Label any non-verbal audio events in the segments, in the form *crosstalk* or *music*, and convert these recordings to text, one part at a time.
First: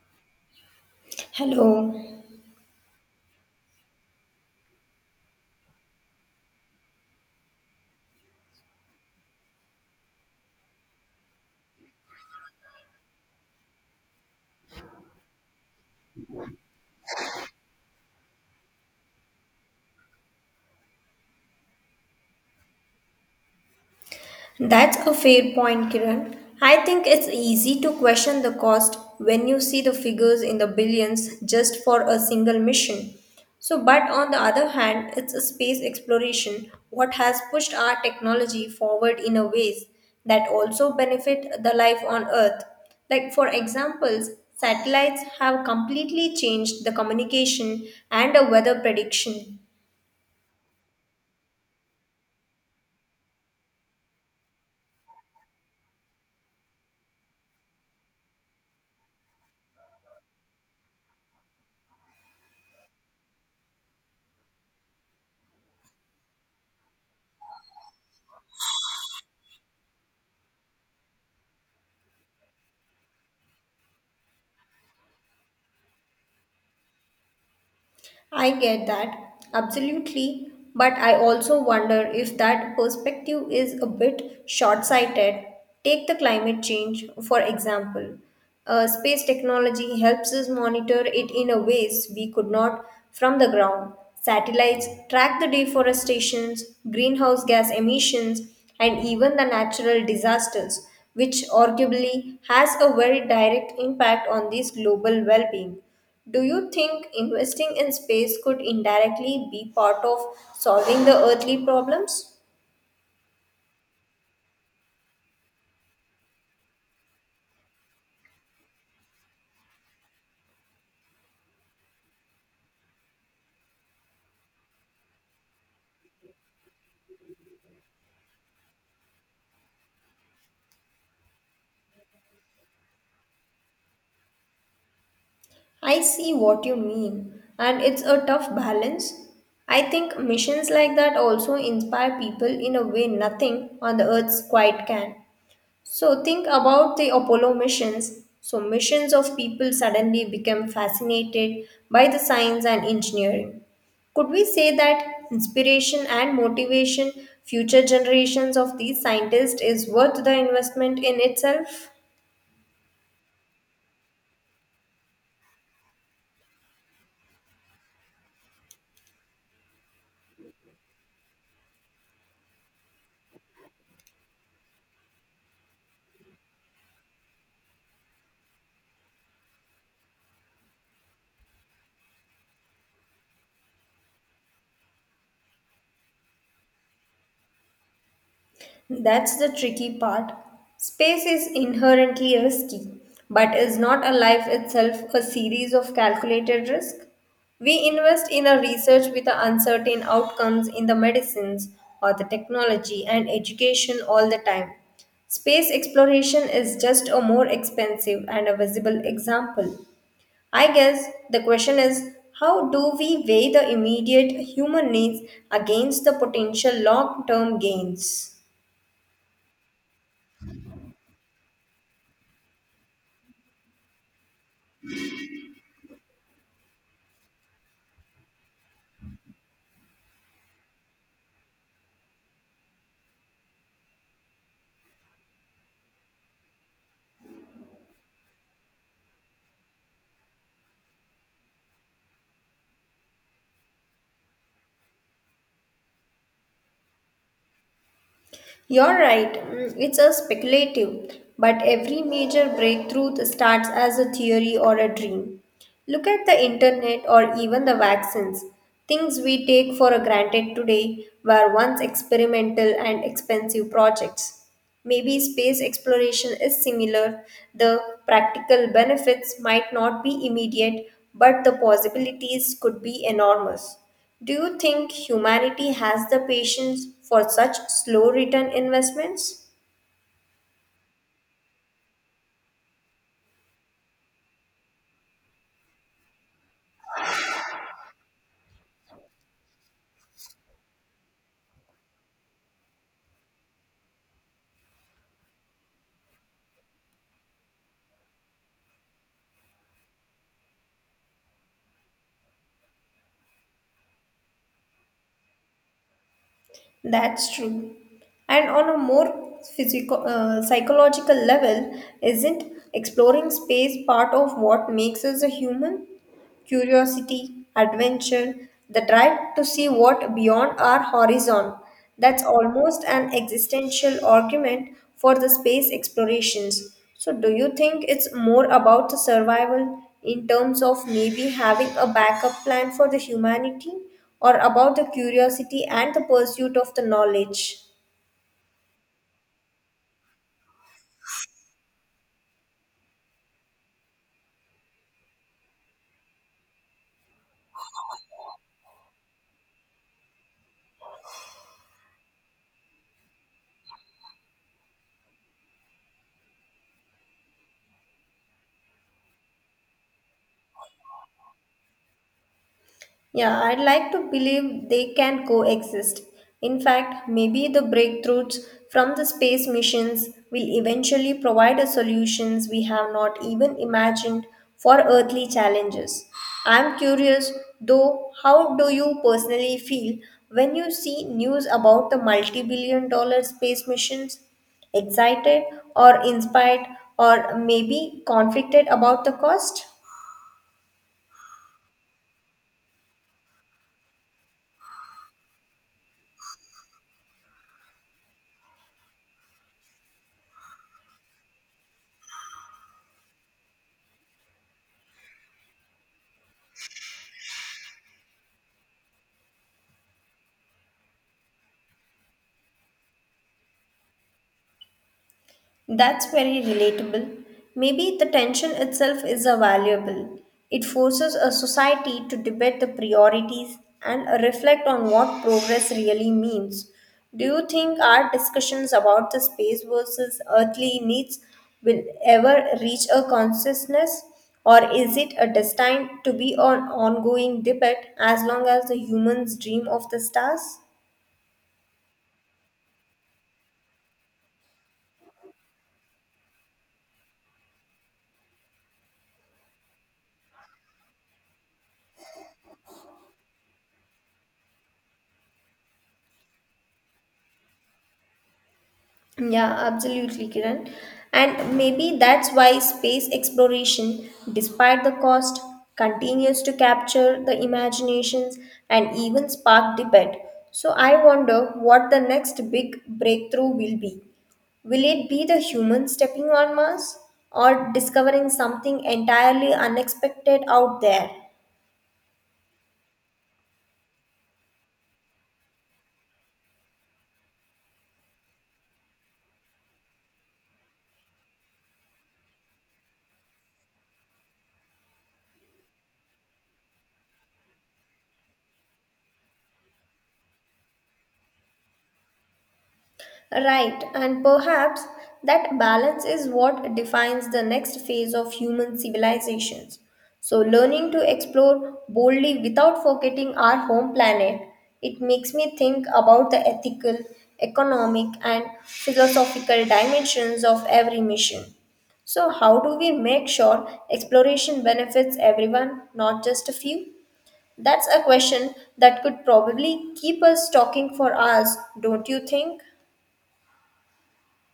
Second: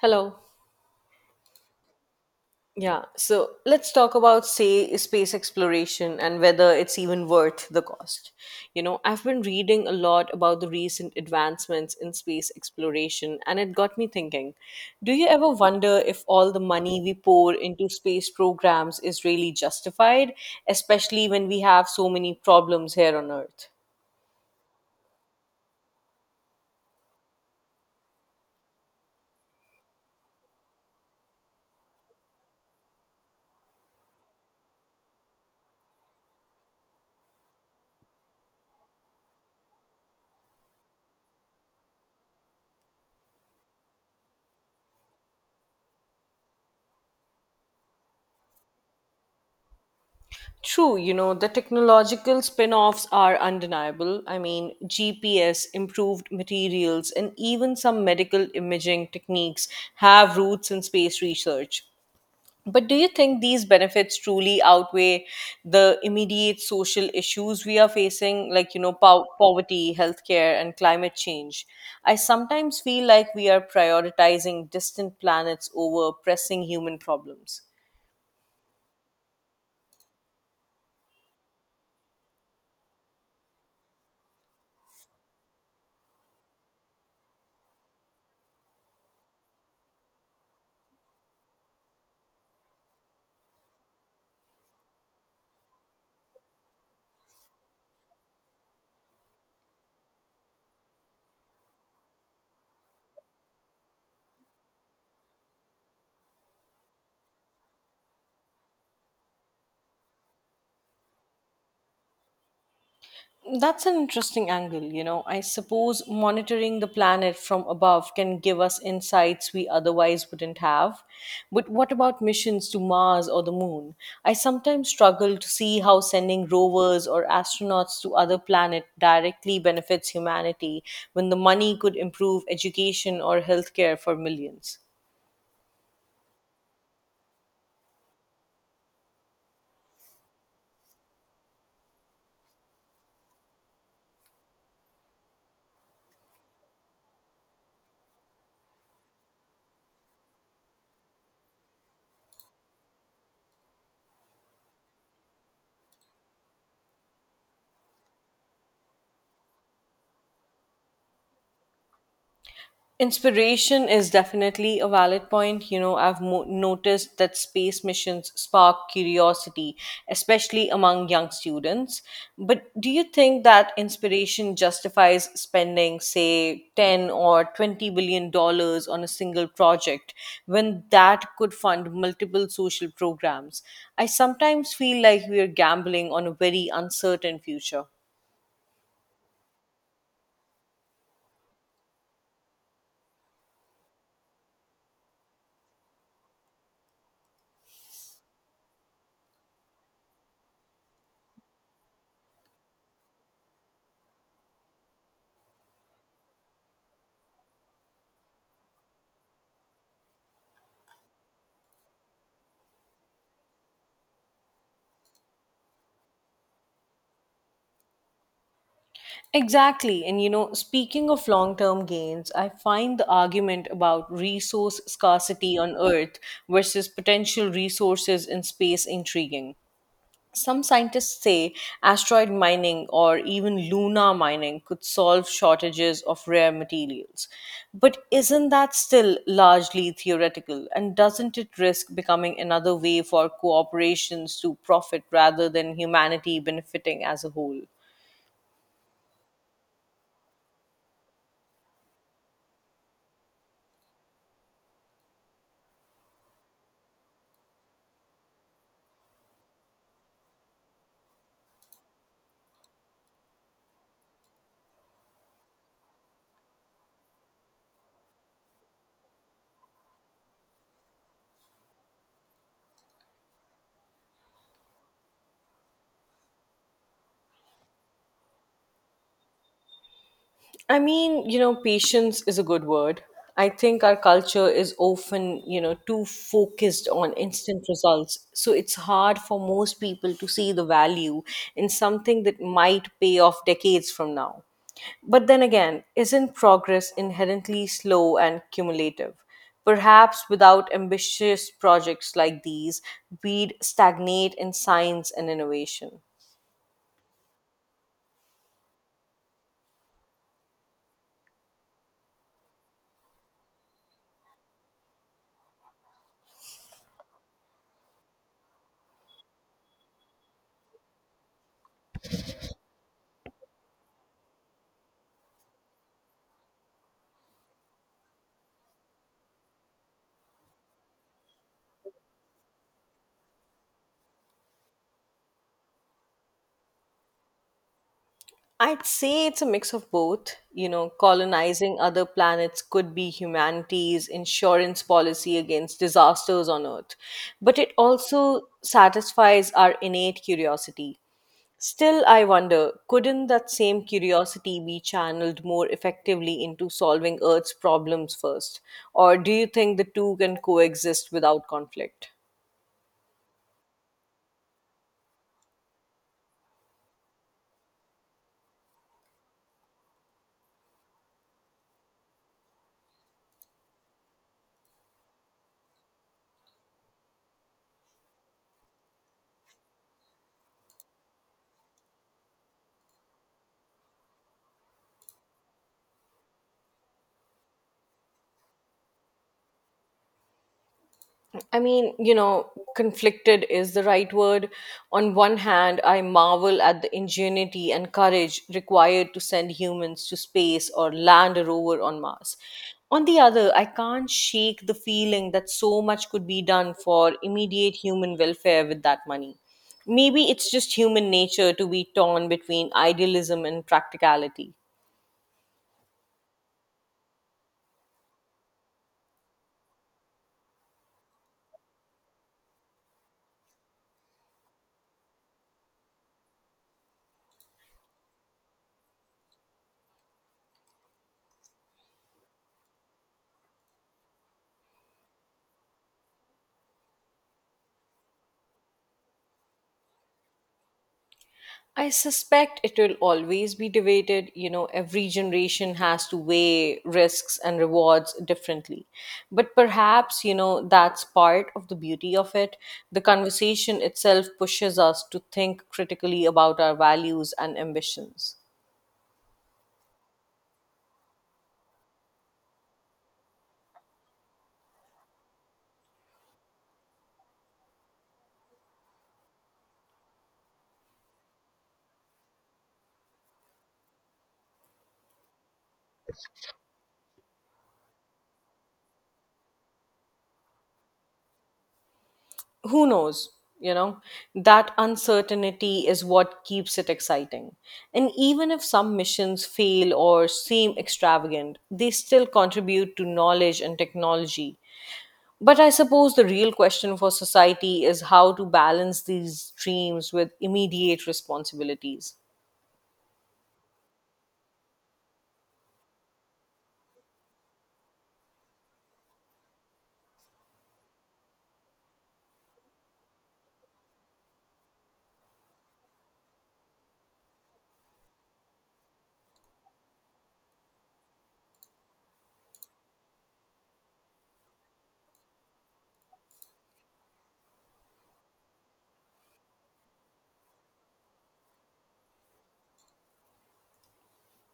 Hello. Hello. Yeah. So let's talk about, say, space exploration and whether it's even worth the cost. I've been reading a lot about the recent advancements in space exploration, and it got me thinking. Do you ever wonder if all the money we pour into space programs is really justified, especially when we have so many problems here on Earth? That's a fair point, Kiran. I think it's easy to question the cost when you see the figures in the billions just for a single mission. So, but on the other hand, it's a space exploration what has pushed our technology forward in a ways that also benefit the life on Earth. Like for examples, satellites have completely changed the communication and the weather prediction. True, the technological spin offs are undeniable. I mean, GPS, improved materials, and even some medical imaging techniques have roots in space research. But do you think these benefits truly outweigh the immediate social issues we are facing, like, poverty, healthcare, and climate change? I sometimes feel like we are prioritizing distant planets over pressing human problems. I get that, absolutely. But I also wonder if that perspective is a bit short sighted. Take the climate change, for example. Space technology helps us monitor it in a ways we could not from the ground. Satellites track the deforestations, greenhouse gas emissions, and even the natural disasters, which arguably has a very direct impact on this global well being. Do you think investing in space could indirectly be part of solving the earthly problems? That's an interesting angle. I suppose monitoring the planet from above can give us insights we otherwise wouldn't have. But what about missions to Mars or the moon? I sometimes struggle to see how sending rovers or astronauts to other planets directly benefits humanity when the money could improve education or healthcare for millions. I see what you mean, and it's a tough balance. I think missions like that also inspire people in a way nothing on the earth's quite can. So think about the Apollo missions. So missions of people suddenly became fascinated by the science and engineering. Could we say that inspiration and motivation future generations of these scientists is worth the investment in itself? Inspiration is definitely a valid point. I've noticed that space missions spark curiosity, especially among young students. But do you think that inspiration justifies spending, say, $10 or $20 billion on a single project when that could fund multiple social programs? I sometimes feel like we are gambling on a very uncertain future. That's the tricky part. Space is inherently risky, but is not a life itself a series of calculated risk? We invest in a research with the uncertain outcomes in the medicines or the technology and education all the time. Space exploration is just a more expensive and a visible example. I guess the question is how do we weigh the immediate human needs against the potential long term gains? Exactly. And speaking of long term gains, I find the argument about resource scarcity on Earth versus potential resources in space intriguing. Some scientists say asteroid mining or even lunar mining could solve shortages of rare materials. But isn't that still largely theoretical? And doesn't it risk becoming another way for corporations to profit rather than humanity benefiting as a whole? You're right, mm, it's a speculative, but every major breakthrough starts as a theory or a dream. Look at the internet or even the vaccines. Things we take for granted today were once experimental and expensive projects. Maybe space exploration is similar. The practical benefits might not be immediate, but the possibilities could be enormous. Do you think humanity has the patience for such slow return investments? I mean, patience is a good word. I think our culture is often, too focused on instant results. So it's hard for most people to see the value in something that might pay off decades from now. But then again, isn't progress inherently slow and cumulative? Perhaps without ambitious projects like these, we'd stagnate in science and innovation. That's true. And on a more physical, psychological level, isn't exploring space part of what makes us a human? Curiosity, adventure, the drive to see what beyond our horizon. That's almost an existential argument for the space explorations. So, do you think it's more about the survival in terms of maybe having a backup plan for the humanity or about the curiosity and the pursuit of the knowledge? I'd say it's a mix of both. Colonizing other planets could be humanity's insurance policy against disasters on Earth, but it also satisfies our innate curiosity. Still, I wonder couldn't that same curiosity be channeled more effectively into solving Earth's problems first? Or do you think the two can coexist without conflict? Yeah, I'd like to believe they can coexist. In fact, maybe the breakthroughs from the space missions will eventually provide us solutions we have not even imagined for earthly challenges. I'm curious, though, how do you personally feel when you see news about the multi billion dollar space missions? Excited or inspired, or maybe conflicted about the cost? I mean, conflicted is the right word. On one hand, I marvel at the ingenuity and courage required to send humans to space or land a rover on Mars. On the other, I can't shake the feeling that so much could be done for immediate human welfare with that money. Maybe it's just human nature to be torn between idealism and practicality. That's very relatable. Maybe the tension itself is a valuable. It forces a society to debate the priorities and reflect on what progress really means. Do you think our discussions about the space versus earthly needs will ever reach a consciousness, or is it a destined to be an ongoing debate as long as the humans dream of the stars? I suspect it will always be debated. Every generation has to weigh risks and rewards differently. But perhaps, that's part of the beauty of it. The conversation itself pushes us to think critically about our values and ambitions. Yeah, absolutely, Kiran. And maybe that's why space exploration, despite the cost, continues to capture the imaginations and even spark debate. So I wonder what the next big breakthrough will be. Will it be the human stepping on Mars or discovering something entirely unexpected out there? Who knows? You know, that uncertainty is what keeps it exciting. And even if some missions fail or seem extravagant, they still contribute to knowledge and technology. But I suppose the real question for society is how to balance these dreams with immediate responsibilities. Right, and perhaps that balance is what defines the next phase of human civilizations. So, learning to explore boldly without forgetting our home planet, it makes me think about the ethical, economic, and philosophical dimensions of every mission. So, how do we make sure exploration benefits everyone, not just a few? That's a question that could probably keep us talking for hours, don't you think?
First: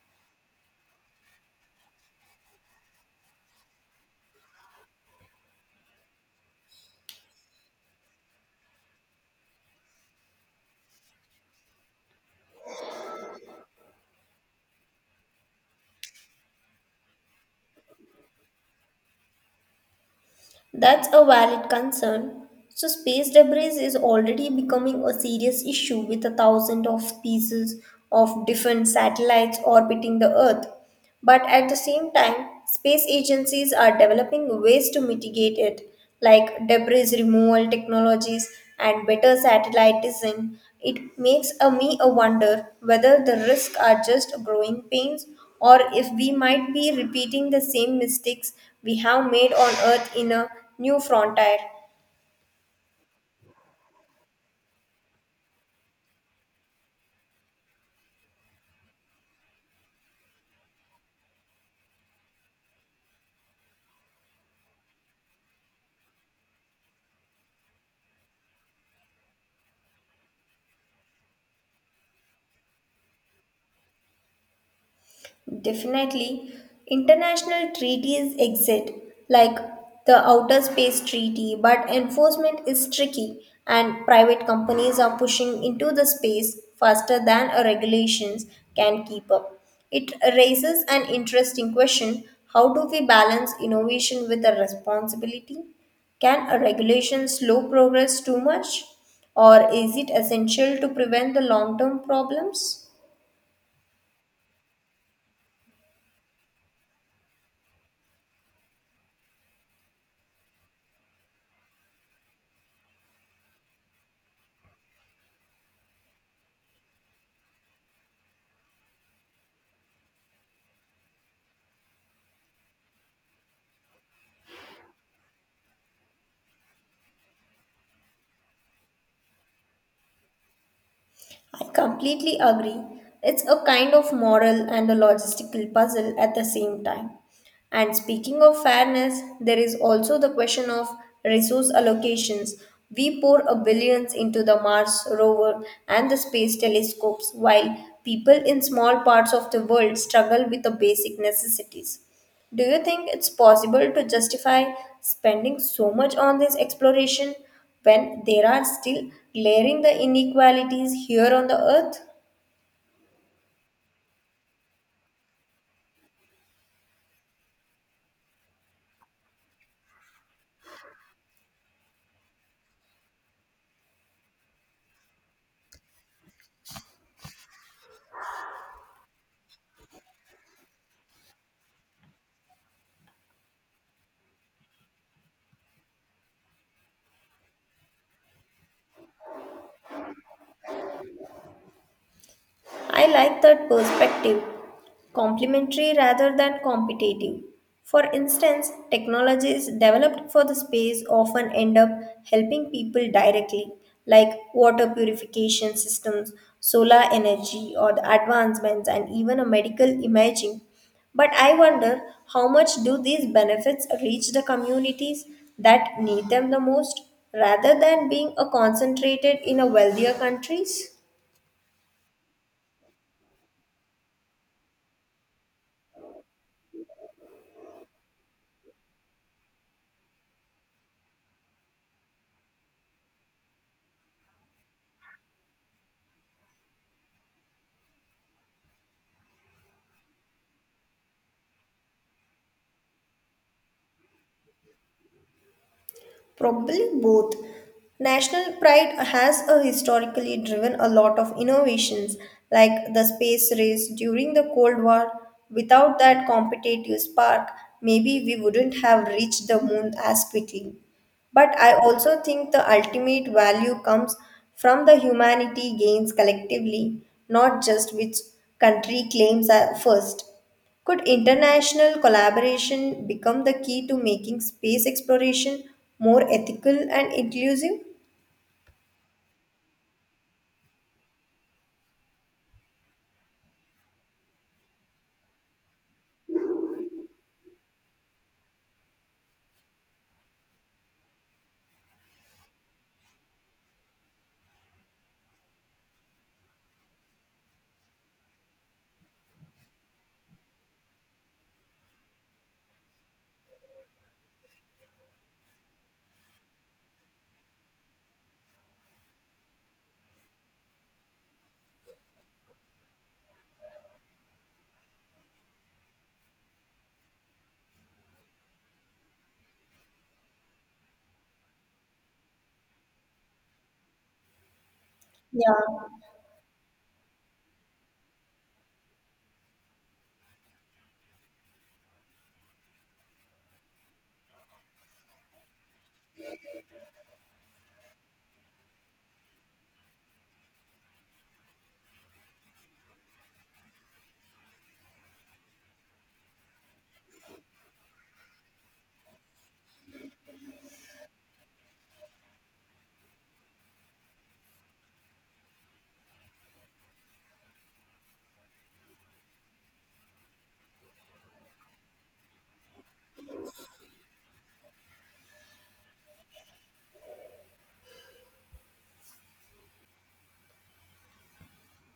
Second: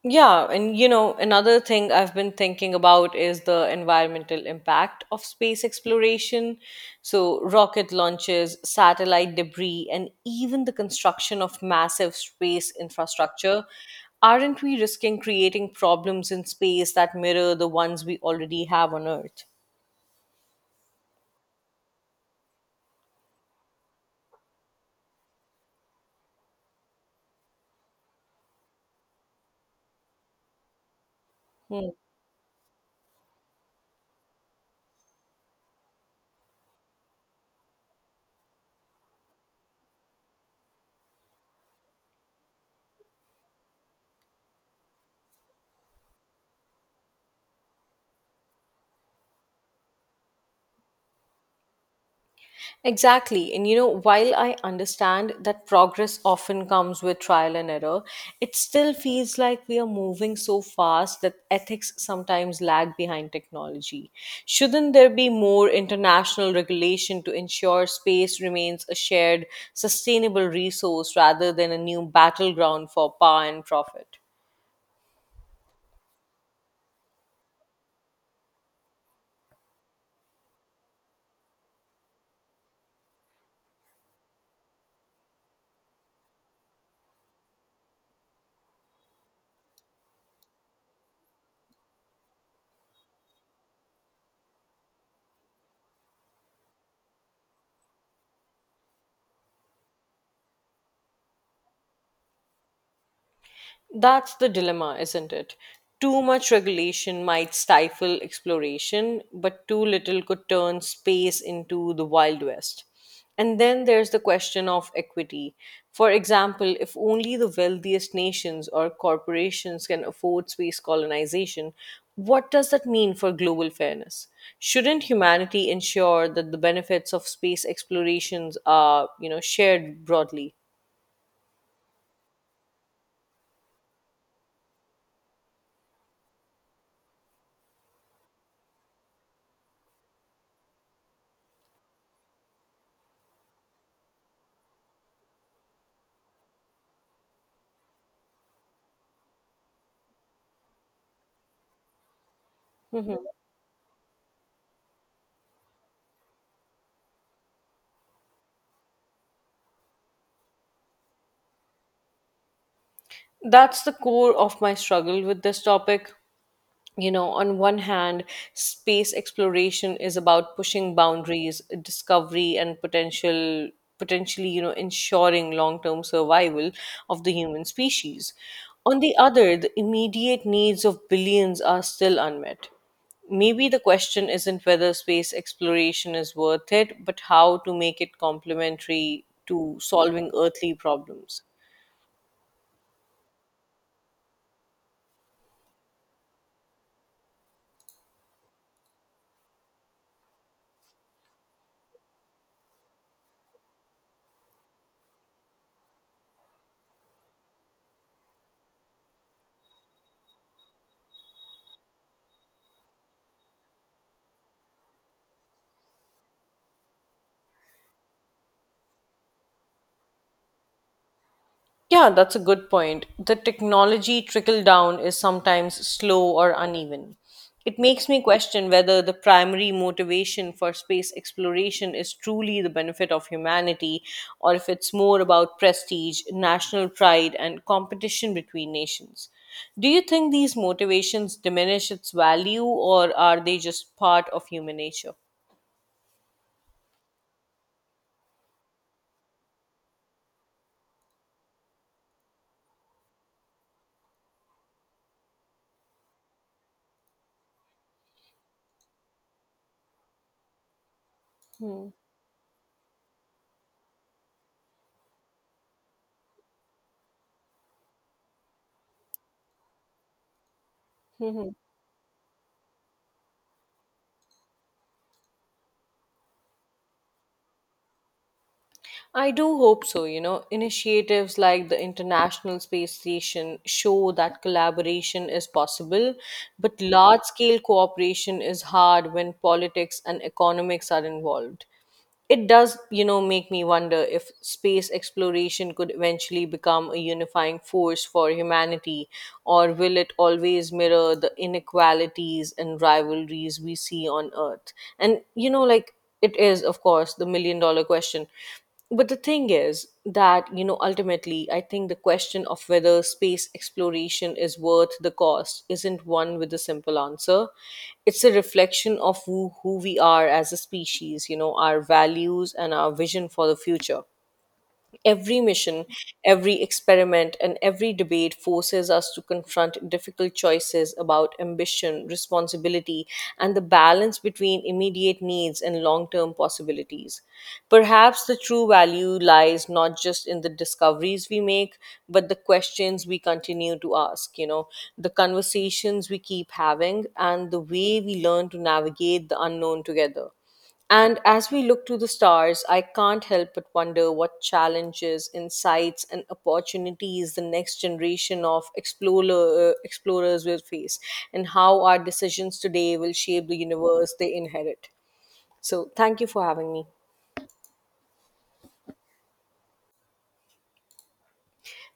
Yeah, and another thing I've been thinking about is the environmental impact of space exploration. So, rocket launches, satellite debris, and even the construction of massive space infrastructure. Aren't we risking creating problems in space that mirror the ones we already have on Earth? That's a valid concern. So, space debris is already becoming a serious issue with a thousand of pieces of different satellites orbiting the Earth. But at the Hmm. same time, space agencies are developing ways to mitigate it, like debris removal technologies and better satellite design. It makes a me a wonder whether the risks are just growing pains or if we might be repeating the same mistakes we have made on Earth in a new frontier. Exactly. And while I understand that progress often comes with trial and error, it still feels like we are moving so fast that ethics sometimes lag behind technology. Shouldn't there be more international regulation to ensure space remains a shared, sustainable resource rather than a new battleground for power and profit? Definitely, international treaties exist, like the Outer Space Treaty, but enforcement is tricky, and private companies are pushing into the space faster than a regulations can keep up. It raises an interesting question how do we balance innovation with a responsibility? Can a regulation slow progress too much, or is it essential to prevent the long term problems? That's the dilemma, isn't it? Too much regulation might stifle exploration, but too little could turn space into the Wild West. And then there's the question of equity. For example, if only the wealthiest nations or corporations can afford space colonization, what does that mean for global fairness? Shouldn't humanity ensure that the benefits of space explorations are, shared broadly? I completely agree. It's a kind of moral and a logistical puzzle at the same time. And speaking of fairness, there is also the question of resource allocations. We pour a billions into the Mars rover and the space telescopes while people in small parts of the world struggle with the basic necessities. Do you think it's possible to justify spending so much on this exploration when there are still glaring the inequalities here on the earth? That's the core of my struggle with this topic. On one hand, space exploration is about pushing boundaries, discovery, and potentially ensuring long-term survival of the human species. On the other, the immediate needs of billions are still unmet. Maybe the question isn't whether space exploration is worth it, but how to make it complementary to solving earthly problems. I like that perspective, complementary rather than competitive. For instance, technologies developed for the space often end up helping people directly, like water purification systems, solar energy, or the advancements, and even a medical imaging. But I wonder how much do these benefits reach the communities that need them the most rather than being concentrated in a wealthier countries? Yeah, that's a good point. The technology trickle down is sometimes slow or uneven. It makes me question whether the primary motivation for space exploration is truly the benefit of humanity or if it's more about prestige, national pride, and competition between nations. Do you think these motivations diminish its value or are they just part of human nature? Probably both. National pride has historically driven a lot of innovations like the space race during the Cold War. Without that competitive spark, maybe we wouldn't have reached the moon as quickly. But I Hmm. also think the ultimate value comes from the humanity gains collectively, not just which country claims are first. Could *laughs* international collaboration become the key to making space exploration more ethical and inclusive? I do hope so. Initiatives like the International Space Station show that collaboration is possible, but large scale cooperation is hard when politics and economics are involved. It does make me wonder if space exploration could eventually become a unifying force for humanity, or will it always mirror the inequalities and rivalries we see on Earth? And, like, it is, of course, the million dollar question. But the thing is that ultimately, I think the question of whether space exploration is worth the cost isn't one with a simple answer. It's a reflection of who we are as a species. Our values and our vision for the future. Every Yeah. mission, every experiment, and every debate forces us to confront difficult choices about ambition, responsibility, and the balance between immediate needs and long term possibilities. Perhaps the true value lies not just in the discoveries we make, but the questions we continue to ask, the conversations we keep having, and the way we learn to navigate the unknown together. And as we look to the stars, I can't help but wonder what challenges, insights, and opportunities the next generation of explorers will face, and how our decisions today will shape the universe they inherit. So, thank you for having me.